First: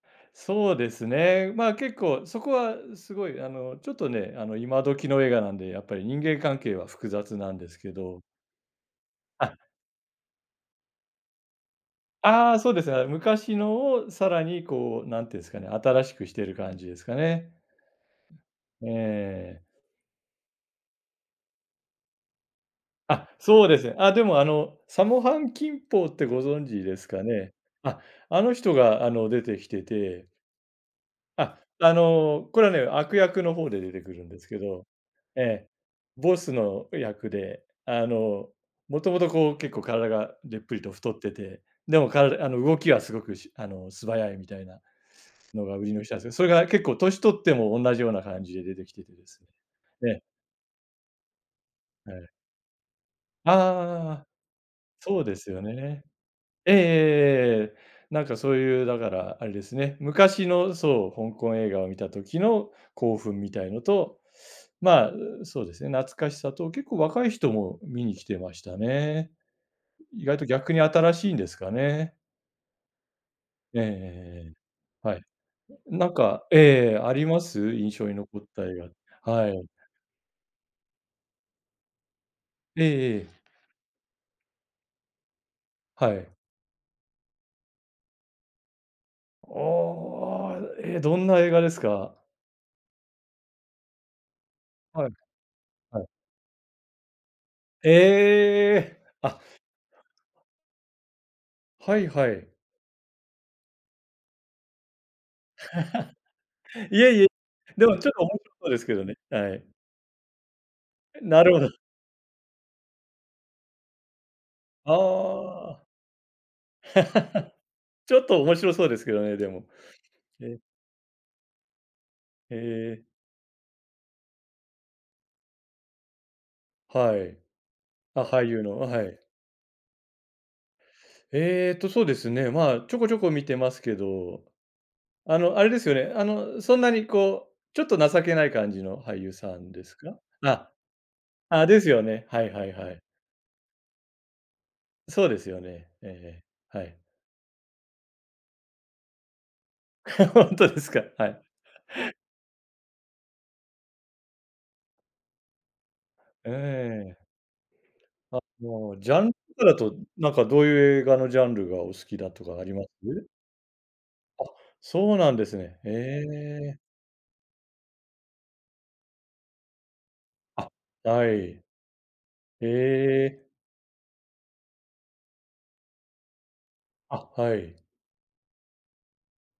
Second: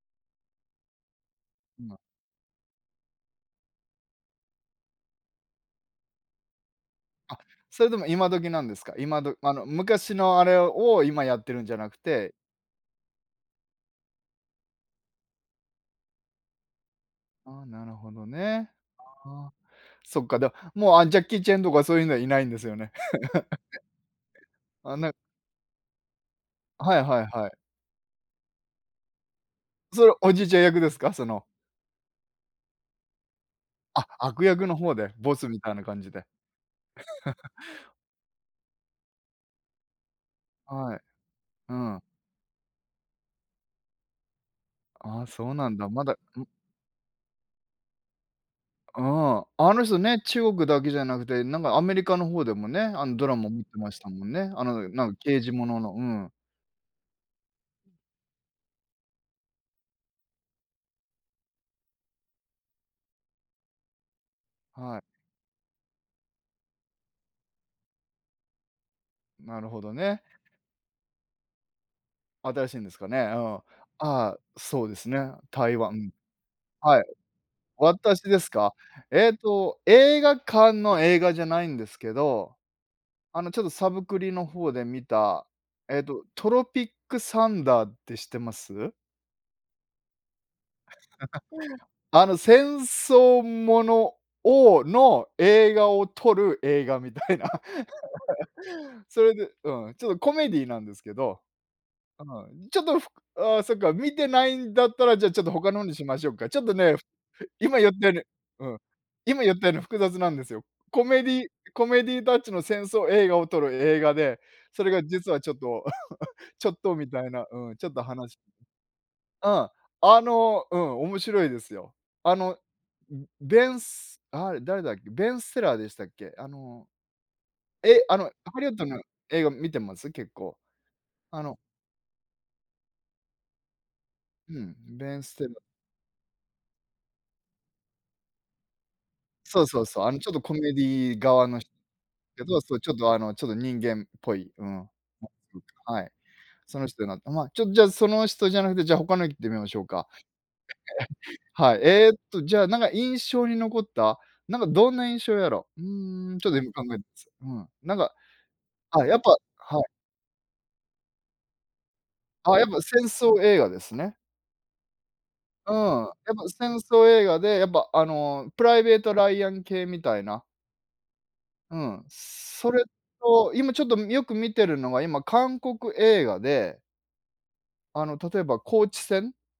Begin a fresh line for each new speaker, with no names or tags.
そうですね。ま、結
今。
構そこはすごい、あの、ちょっとね、あの、今時の映画なんでやっぱり人間関係は複雑
あ、
なんです
それ
け
でも
ど。
今時なんですか？今ど
あ
あ
っ。
の、昔のあれを今やってるんじゃなくて
ああ、そうですね、あれ、昔のをさらに、こう、何て言うんですかね新しくしてる感じですかね。
ああ、なるほどね。
え
ああ、
え。
そっか、では、もう、あ、ジャッキー・チェンとかそういうのはいないんですよね。
あっ、そうで すね。あ、でも、あの、
あ、
サ
なん
モ・ハン・キンポーってご存知
は
で
い
す
は
か
いはい。
ね？あっ、あの人が、あの、出てきて
それ、
て
おじいちゃん役ですか？その
あ、あの、これはね悪役の方で出て
あ、
くるんで
悪
すけ
役の
ど。
方でボ
え
スみ
え。
たいな感じで。
ボスの役 で、あの、もともと、こう、結構体がでっぷりと
はい。
太ってて、
う
で
ん。
もからあの、動きはすごくしあの、素早いみたいな
ああ、そう
の
なん
が売
だ。
りの
ま
人
だ、
なんですね。
う
そ
ん
れが結構年取っても同じような感じで出てき
う
ててで
ん、
すね。
あの人
ええ。
ね、中国だけじゃなくてなんかアメリ
は
カの
い。
方でもね、あの、ドラマもってました
あ
も
あ、
んね、あの、なん
そうで
刑
す
事
よ
ものの。う
ね。
ん。
ええええええええええ。なんかそういうだからあれですね。昔のそう、香港映画を見た時の興奮みたいのと、
はい。
まあ、そうですね懐かしさと結構若い人も見に来てましたね。
なるほどね。
意外と逆に新しいんですかね。
新しいんですかね。うん。あ
えええええ
あ、
ええ
そうで
え、
す
はい。
ね。台湾う
な
ん。
んかええ、
はい。
あります？印象に
私
残
で
っ
す
た
か？
映
え
画
っ
はい。
と、映画館の映画じゃないんですけど、
ええええ。
あの、ちょっとサブクリの方で見た、えっ
は
と、
い。
トロピックサンダーって知ってます？
おお、え、どんな映画ですか？
あの、戦争ものを
はい、
の映画
は
を
い。
撮る映画みたいな
ええ！
それ
あ。
でうん、ちょっとコメディーなんですけど。
はい
う
はい。
ん。ちょっと、ふああ、そっか見ていないんだったら、じゃあ、ちょっと、他の方にしましょか。ちょっと ね、
いえいえ、
ふ今
で
言っ
もち
た
ょっ
よ
と面白
うに
そう
うん。
ですけどね。
今言
は
っ
い。
たように複雑なんですよ。コメデ
な
ィ
るほど。
コメディタッチの戦争映画を撮る映画でそれが実はちょっ
あ
と
あ。
ちょっとみたいな。うん、ちょっと
ちょっ
話
と面白そうですけどね、で
う
も。
ん、あ
ね。
のうん、面白いですよ。あ
へ
の、
え。
んん、ベンスあれ、誰だっけ。ベンセラーでしたっけ？あの、
はい。
え、あ
あ、
の
俳
ハ
優
リウ
の。
ッド
あ、
の
はい。
映画見てます？結構、あの
ええと、そうですね。まあ、ちょこちょこ見てますけど。
うん、べんす
あ
てら
の、あれですよね、あの、そんなに、こう、ちょっと情けない感じの俳優さ
そう
ん
そ
で
う
す
そう。あの、
か？
ちょっとコ
あ、
メディー側のひ、
あ、ですよね。は
け
い
ど、
はい
そう、ち
は
ょっ
い。
と、あの、ちょと人間っぽい、うん、ん、ん、
そうですよね。
はい、
ええ
そ
ええ、は
の
い。
人のま、ちょ、じゃその人じゃなくてじゃ他の言ってみましょうか。
本当ですか、はい。
はい。えっと、じゃあ、なんか、印象に残ったなんかどんな印象やろ。うーん、ちょ
え
っと今考えま
え。
す。うん。なんか、
あの、
あ、
ジ
や
ャ
っぱ
ンとかだ
はい。
となんかどういう映画のジャンルがお好きだと
ああ、
かあ
やっ
り
ぱ
ま
戦
す？
争映画ですね。
あ、そうなんです
うん。
ね。へ
やっぱ戦
え。
争映画でやっぱ、あの、プライベートライアン系みたいな。
あ、はい。
うん、
へ
それ
え。
と今ちょっとみよく見てるのが今韓国映画で
あ、はい。
あの、例えば高地戦。